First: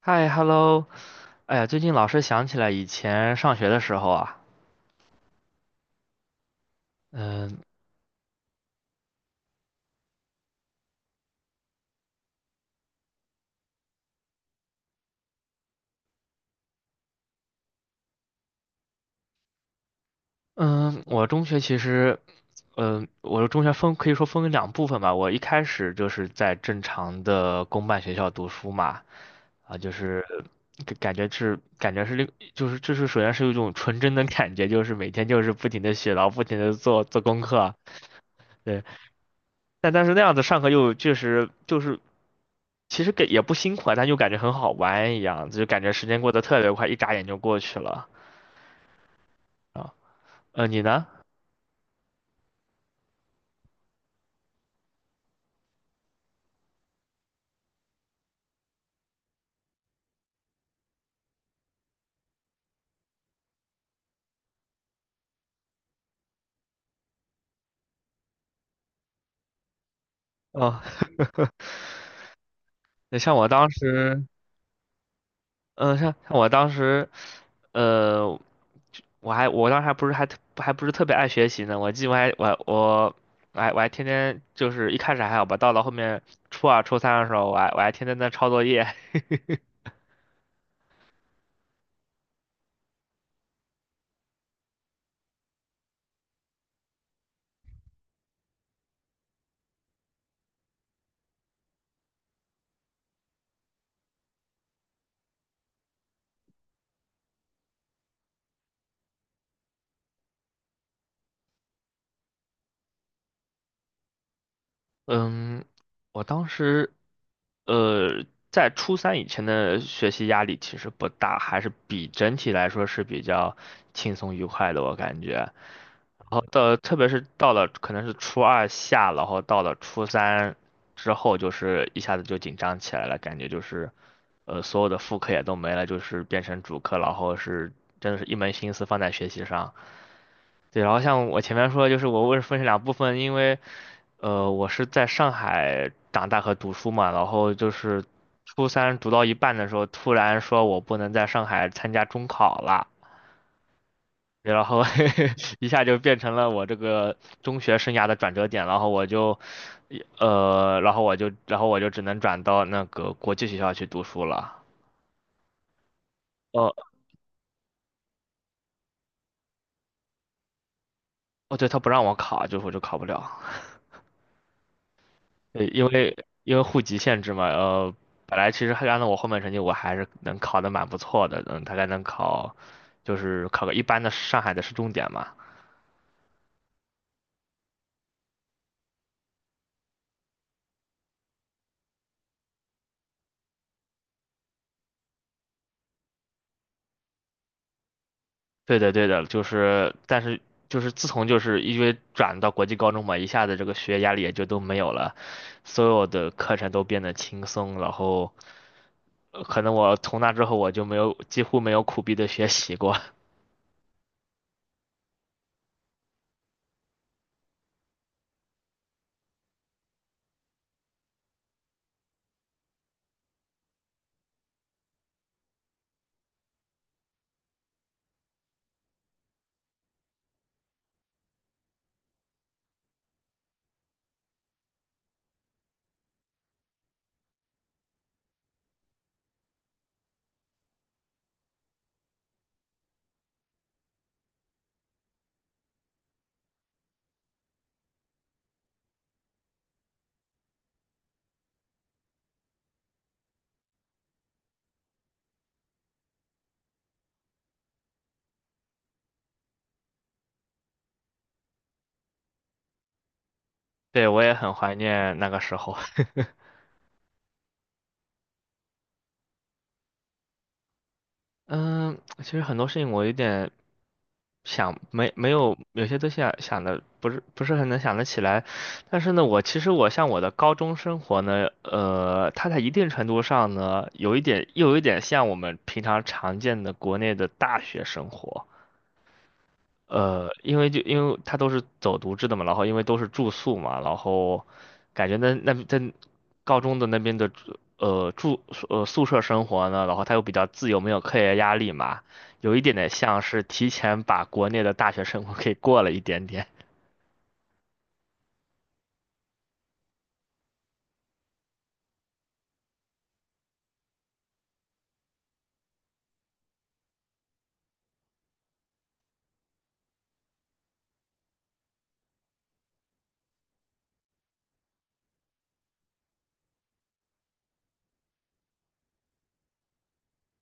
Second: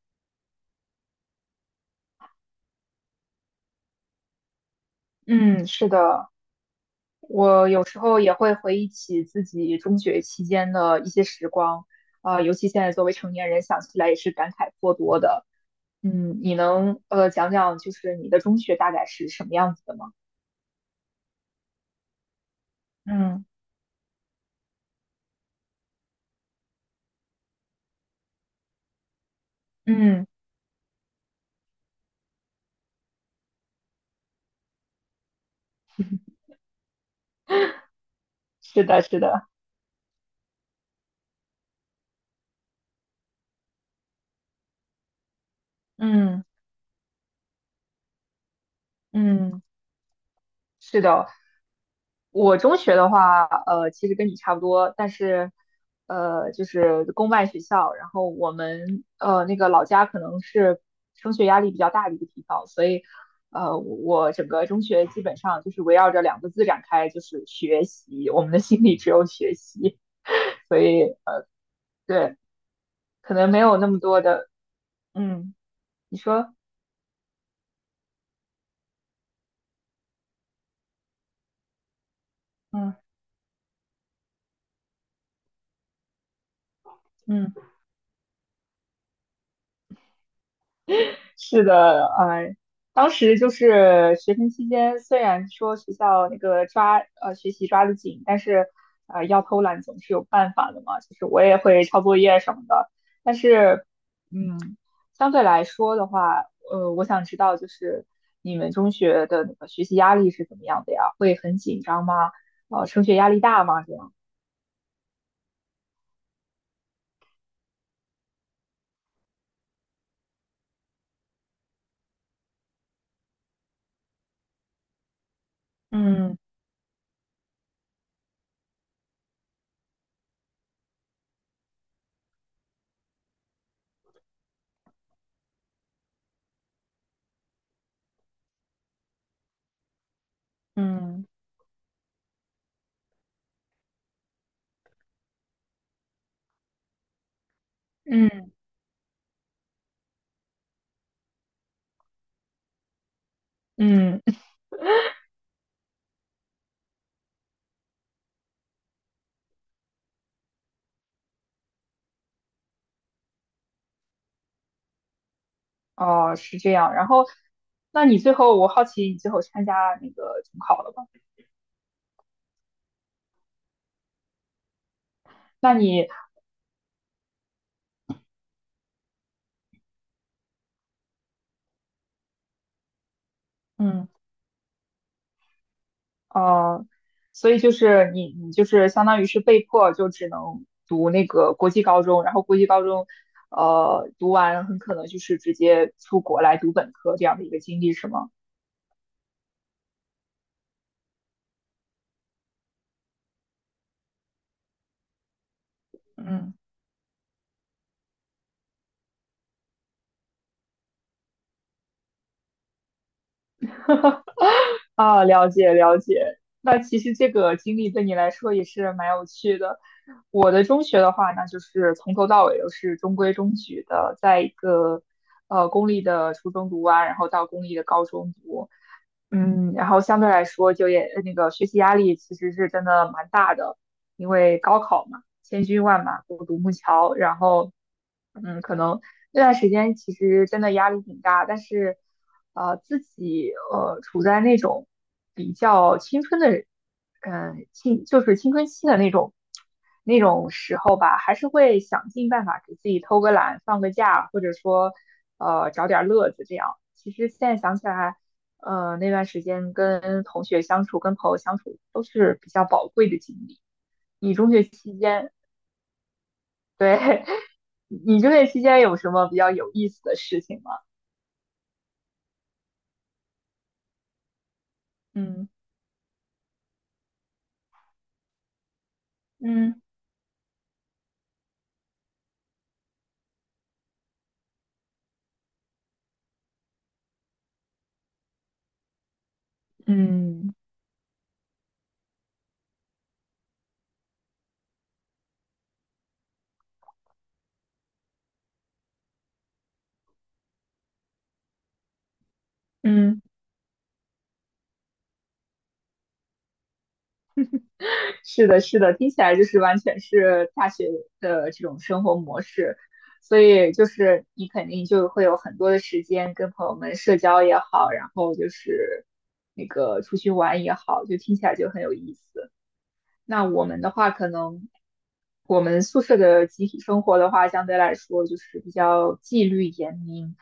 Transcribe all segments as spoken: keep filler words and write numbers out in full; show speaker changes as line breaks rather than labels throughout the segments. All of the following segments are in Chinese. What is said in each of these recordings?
嗨，hello，哎呀，最近老是想起来以前上学的时候啊。
嗯，是的，
嗯
我有时候也会回忆起自己中学期间的一些时光，啊、尤其现在作为成年人，想起来也是感慨颇多的。嗯，你能呃讲讲就是你的中学大概是什么样子的吗？
嗯。我中学其实，嗯，我
嗯
的中学分可以说分为两部分吧。我一开始就是在正常的公办学校读书嘛，啊，就是
嗯，
感感觉是感觉是另就是就是首先是有一种纯真的感觉，就是每天就是不停的写，然后不停的做做功课啊。对。
是的，是的，
但但是那样子上课又确实就是其实给也不辛苦啊，但又感觉很好玩一样，就感觉时间过得
嗯
特别快，一眨眼就过去了
嗯，
啊。呃，你
是
呢？
的。我中学的话，呃，其实跟你差不多，但是，呃，就是公办学校，然后我们呃那个老家可能是升学压力比较大的一个地方，所以，呃，我整个中学基本上就是围绕着两个字展开，就是学习，我们的心里只有学习，所
哦，
以，对，
那
可
像我
能没
当
有那么多
时，
的，嗯，
嗯、像
你
像我
说，
当时，呃，我还我当时还不是还特还不是特别爱学习呢。我记得我还我我
嗯。
我还我还天天就是一开始还好吧，到了后面初二初三的时候，
嗯。
我还我还天天在抄作业。
是的，呃，当时就是学生期间，虽然说学校那个抓呃学习抓得紧，但是呃要偷懒总是有办法的嘛，就是我也会抄作业什么的，但是嗯，相对来说的话，呃，我想知道就是你们中学的那个学习压力是怎么样的呀？会很紧张吗？呃，升学压力大吗？这样？
嗯，我当时，呃，在初三以前的学习压力其实不大，还是比整体来说是比较轻松愉快的，我感觉。然
嗯
后到，特别是到了可能是初二下，然后到了初三之后，就是一下子就紧张起来了，感觉就是，呃，所有的副课也都没了，就是变成主课，然后是真的是一门心思放在学习上。对，然后
嗯。
像我前面说的，就是我为什么分成两部分，因为呃，我是在上海长大和读书嘛，然后就是
嗯
初三读到一半的时候，突然说我不能在上海参加中考了。
嗯。
然后 一下就变成了我这个中学生涯的转折点，然后我就呃，然后我就然后我就只能转到那个国际学校去读书了。
哦，是这
呃，
样。然后，那你最后，我好奇你最后参加那个中考了吧？
哦，对，他不让我考，就是我就考不了。对，
那
因
你，
为因为户籍限制嘛。呃，本来其实还按照我后面成绩，我还是能考得蛮不错的，嗯，大概能考，就是考个一般
嗯，
的上海的市重点嘛。
哦，所以就是你，你就是相当于是被迫就只能读那个国际高中，然后国际高中，呃，读完很可能就是直接出国来读本科这样的一个经历，是吗？
对的，对的，就是，但是就是自从就是因为转到国际高中嘛，一下子这个学业压力也就都没有了，所有的
嗯
课程都变得轻松。然后呃可能我从那之后我就没有几乎没有苦逼的学习过。
啊，了解了解。那其实这个经历对你来说也是蛮有趣的。我的中学的话，那就是从头到尾都是中规中矩的，在一个呃公立的初中读完，然后到公立的高中读，嗯，然后相对来说就业呃那个学习压力其实是真的蛮大的，因为高考嘛，千军万马过独木桥，然后嗯，可能那段时间其实真的压力挺大，但是，呃，自己呃处在那种比较青春的，嗯、青就是青春期的那种那种时候吧，还是会想尽办法给自己偷个懒、放个假，或者说呃找点乐子这样。其实现在想起来，呃，那段时间跟同学相处、跟朋友相处都是比较宝贵的经历。
对，我也
你中
很
学
怀
期
念那
间，
个时候。
对，你就业期间有什么比较有意思的事情吗？
嗯，其实很多事情我有点想没没
嗯
有有些东西啊想的不是不是很能想得起来。但是呢，我其实
嗯
我像我的高中生活呢，呃，它在一定程度上呢，有一点又有一点像我们平常常见的国内的大学生活。呃，
嗯
因为就因为他都是走读制的嘛，然后因为都是住宿嘛。然后感觉那那在高中的那边的住呃住呃宿舍生活呢，然后他又比较自由，没有课业压力嘛，有一点点
嗯
像是提前把国内的大学生活给过了一点点。
是的，是的，听起来就是完全是大学的这种生活模式，所以就是你肯定就会有很多的时间跟朋友们社交也好，然后就是那个出去玩也好，就听起来就很有意思。那我们的话，可能我们宿舍的集体生活的话，相对来说就是比较纪律严明，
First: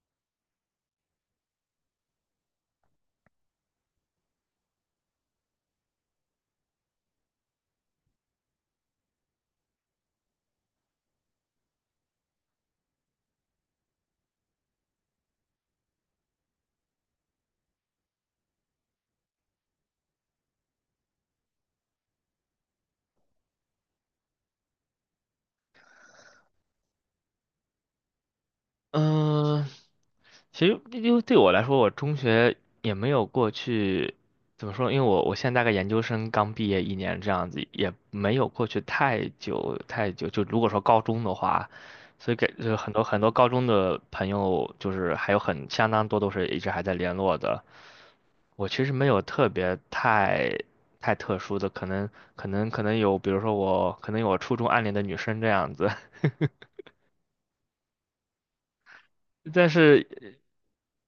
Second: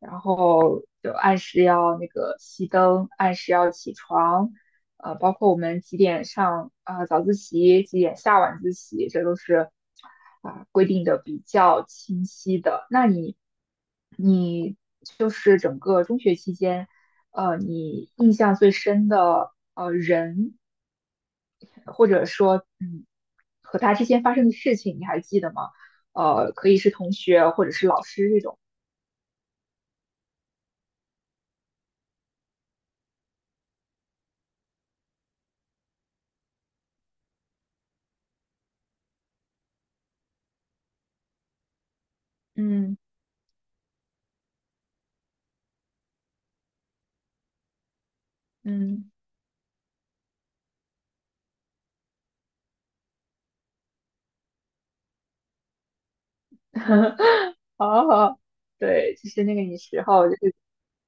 然后就按时要那个熄灯，按时要起床，呃，包括我们几点上啊呃早自习，几点下晚自习，这都是啊、规定的比较清晰的。那你你就是整个中学期间，呃，你印象最深的呃人或者说，嗯，和他之间发生的事情你还记得吗？呃，可以是同学或者是老师这种。
嗯、其实因为对我来说，我中学也没有过去，怎么说？因为我我现在大概研究生刚毕业一年这样子，也没有过去太久太久。就如果说高中的话，所以给就是很
嗯
多很多高中的朋友，就是还有很相当多都是一直还在联络的。我其实没
嗯，
有特别太太特殊的，可能可能可能有，比如说我可能有我初中暗恋的女生这样子。
好好，对，就是那个
但
你时
是
候，就是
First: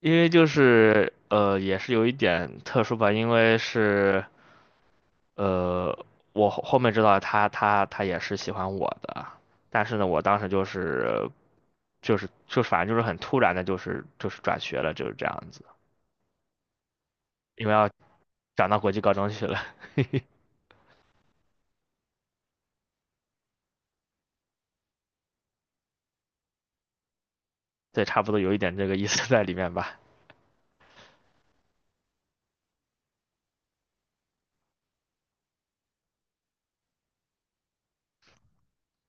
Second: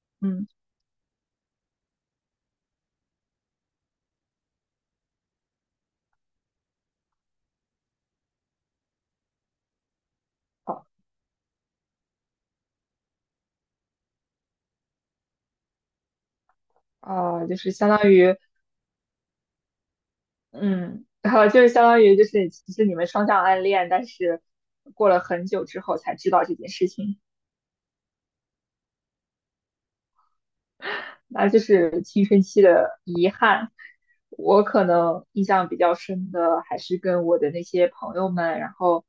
因为就
嗯，
是呃，也是有一点特殊吧，因为是呃，我后后面知道他他他也是喜欢我的。但是呢，我当时就
好
是就是就是反正就是很突然的，就是就是转学了，就是这样子，
啊、呃就
因
是
为要
相当于
转到国际高中去了。
嗯，好，就是相当于就是其实你们双向暗恋，但是过了很久之后才知道这件事情。
对，差不多有一点这个意思在里面吧。
那就是青春期的遗憾。我可能印象比较深的还是跟我的那些朋友们，然后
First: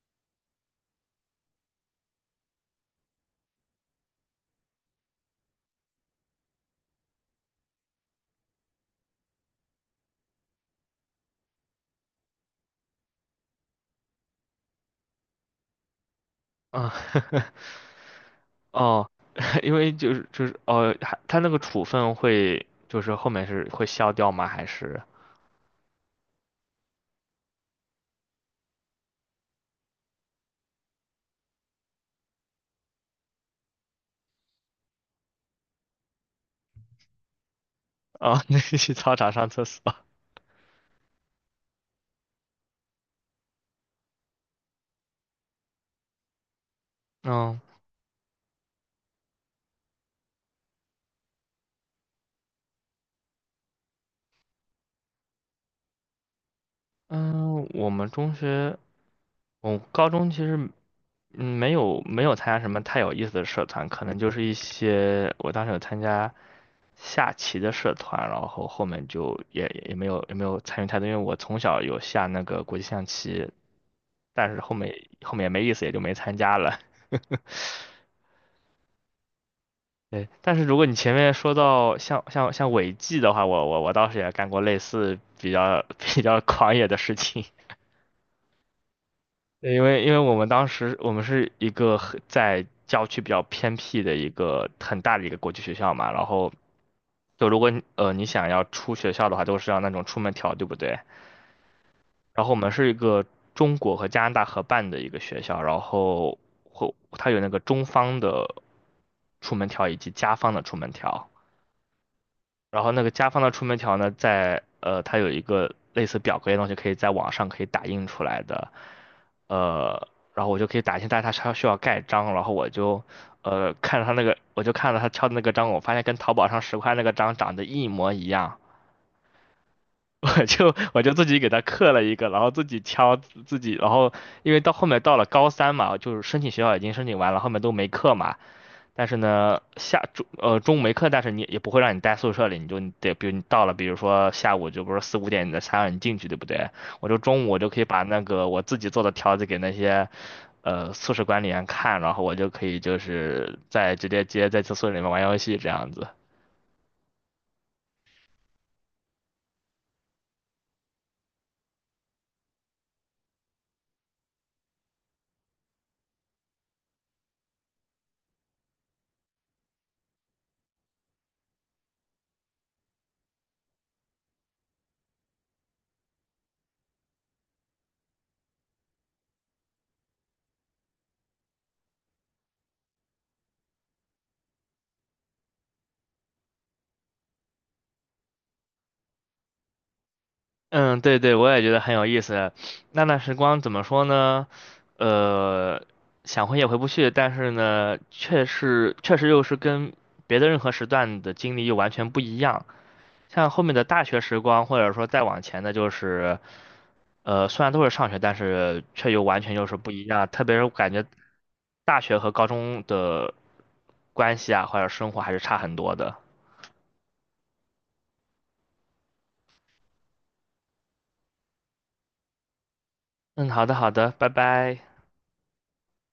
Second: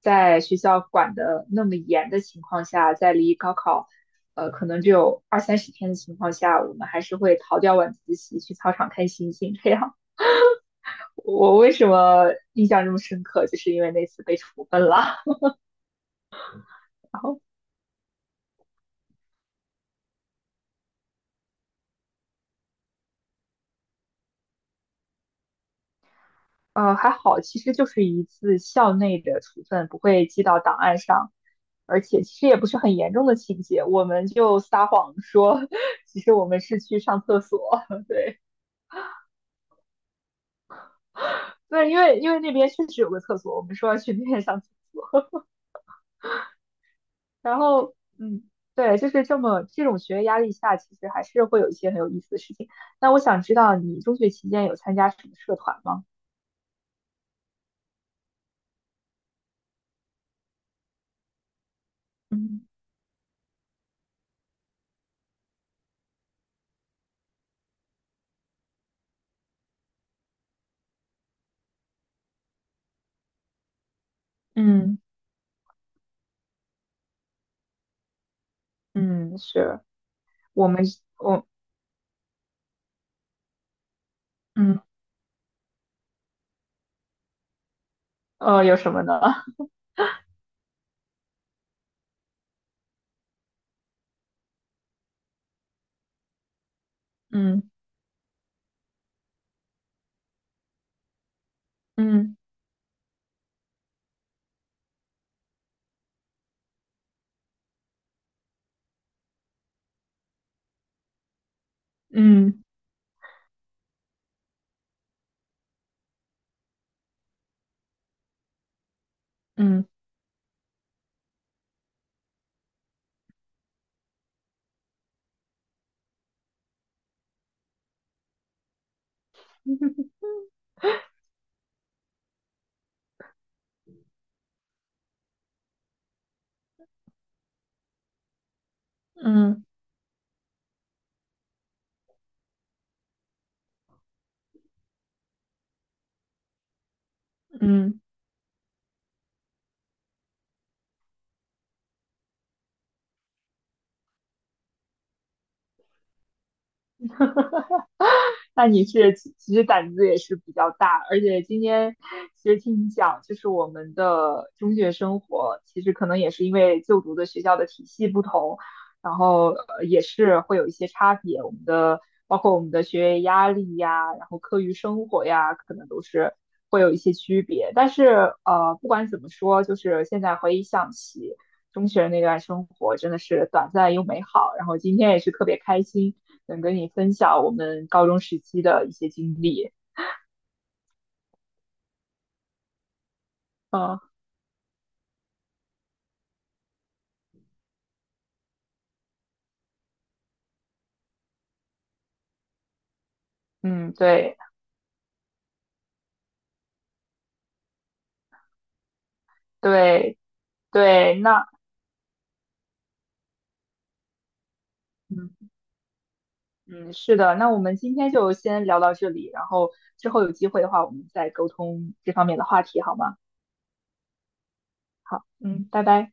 在学校管的那么严的情况下，在离高考呃可能只有二三十天的情况下，我们还是会逃掉晚自习去操场看星星。这样，我为什么印象这么深刻，就是因为那次被处分了。
嗯，
然 后。
哦，因为就是就是哦，还他那个处分会就是后面是会消掉吗？还是？
呃，还好，其实就是一次校内的处分，不会记到档案上，而且其实也不是很严重的情节，我们就撒谎说，其实我们是去上厕所，对，
哦，那个去操场上厕所。
对，因为因为那边确实有个厕所，我们说要去那边上厕所，然
嗯
后，嗯，对，就是这么这种学业压力下，其实还是会有一些很有意思的事情。那我想知道你中学期间有参加什么社团吗？
嗯。我们中学，我高中其实嗯没有没有参加
嗯
什么太有意思的社团，可能就是一些我当时有参加下棋的社团，然后后面就也也没有也没有参与太多，因为我从小有下那个国际象棋，但是后面
嗯
后面也没意思，也就没参加了。
嗯，是
对，但是
我
如
们
果你前面
我
说到像像像违纪的话，我我我倒是也干过类
嗯
似比较 比较狂野的事情。
呃有什么呢？
对因为因为我们当时我们是一个很在郊区比较偏僻的一个很大的一个国际学校嘛，然后 就如
嗯。
果你呃你想要出学校的话，都是要那种出门条，对不对？
嗯
然后我们是一个中国和加拿大合办的一个学校，然后会它有那个中方的出门条以及加方的出门条。
嗯
然后那个家方的出门条呢，在呃，它有一个类似表格的东西，可以在网上可以打印出来的。
嗯
呃，然后我就可以打印，但是它需要盖章，然后我就呃看着他那个，我就看着他敲的那个章，我发现跟淘宝上十块那个章长得一模一样。
嗯
我就我就自己给他刻了一个，然后自己敲自己，然后因为到后面到了高三嘛，就是申请学校已经申请完了，后面都没课嘛。但是呢，
嗯，
下中呃中午没课，但是你也不会让你待宿舍里，你就你得，比如你到了，比如说下午就不是四五点你的才让你进去，对不对？我就中午我
嗯
就可以
嗯
把那个我自己做的条子给那些呃宿舍管理员看，然后我就可以就是在直接直接在宿舍里面玩游戏这样子。
那你是其其实胆子也是比较大，而且今天其实听你讲，就是我们的中学生活，其实可能也是因为就读的学校的体系不同，然后呃也是会有一些差别。我们的包括我们的学业压力呀，然后课余生活呀，可能都是会有一些区别。但是呃，不管怎么说，就是现在回想起中学那段生活，真的是短暂又美好。然后今天也是特别开心。能跟你分享我们高中时期的一些经历。
嗯，对对，我也觉得很有意思。那段时光怎么
嗯
说呢？呃，想回也回不去，但是呢，确实确实又是跟别的任何时段的经历又完全不一样。像后面的
嗯，
大学
对
时光，或者说再往前的，就是呃，虽然都是上学，但是却又完全又是不一
对
样。特别是我感觉
对，那
大学和高中的关系啊，或者生活还是
嗯
差很多的。
嗯是的，那我们今天就先聊到这里，然后之后有机会的话，我们再沟通这方面的话题，好吗？
嗯，好的，好的，拜拜。
好，嗯，拜拜。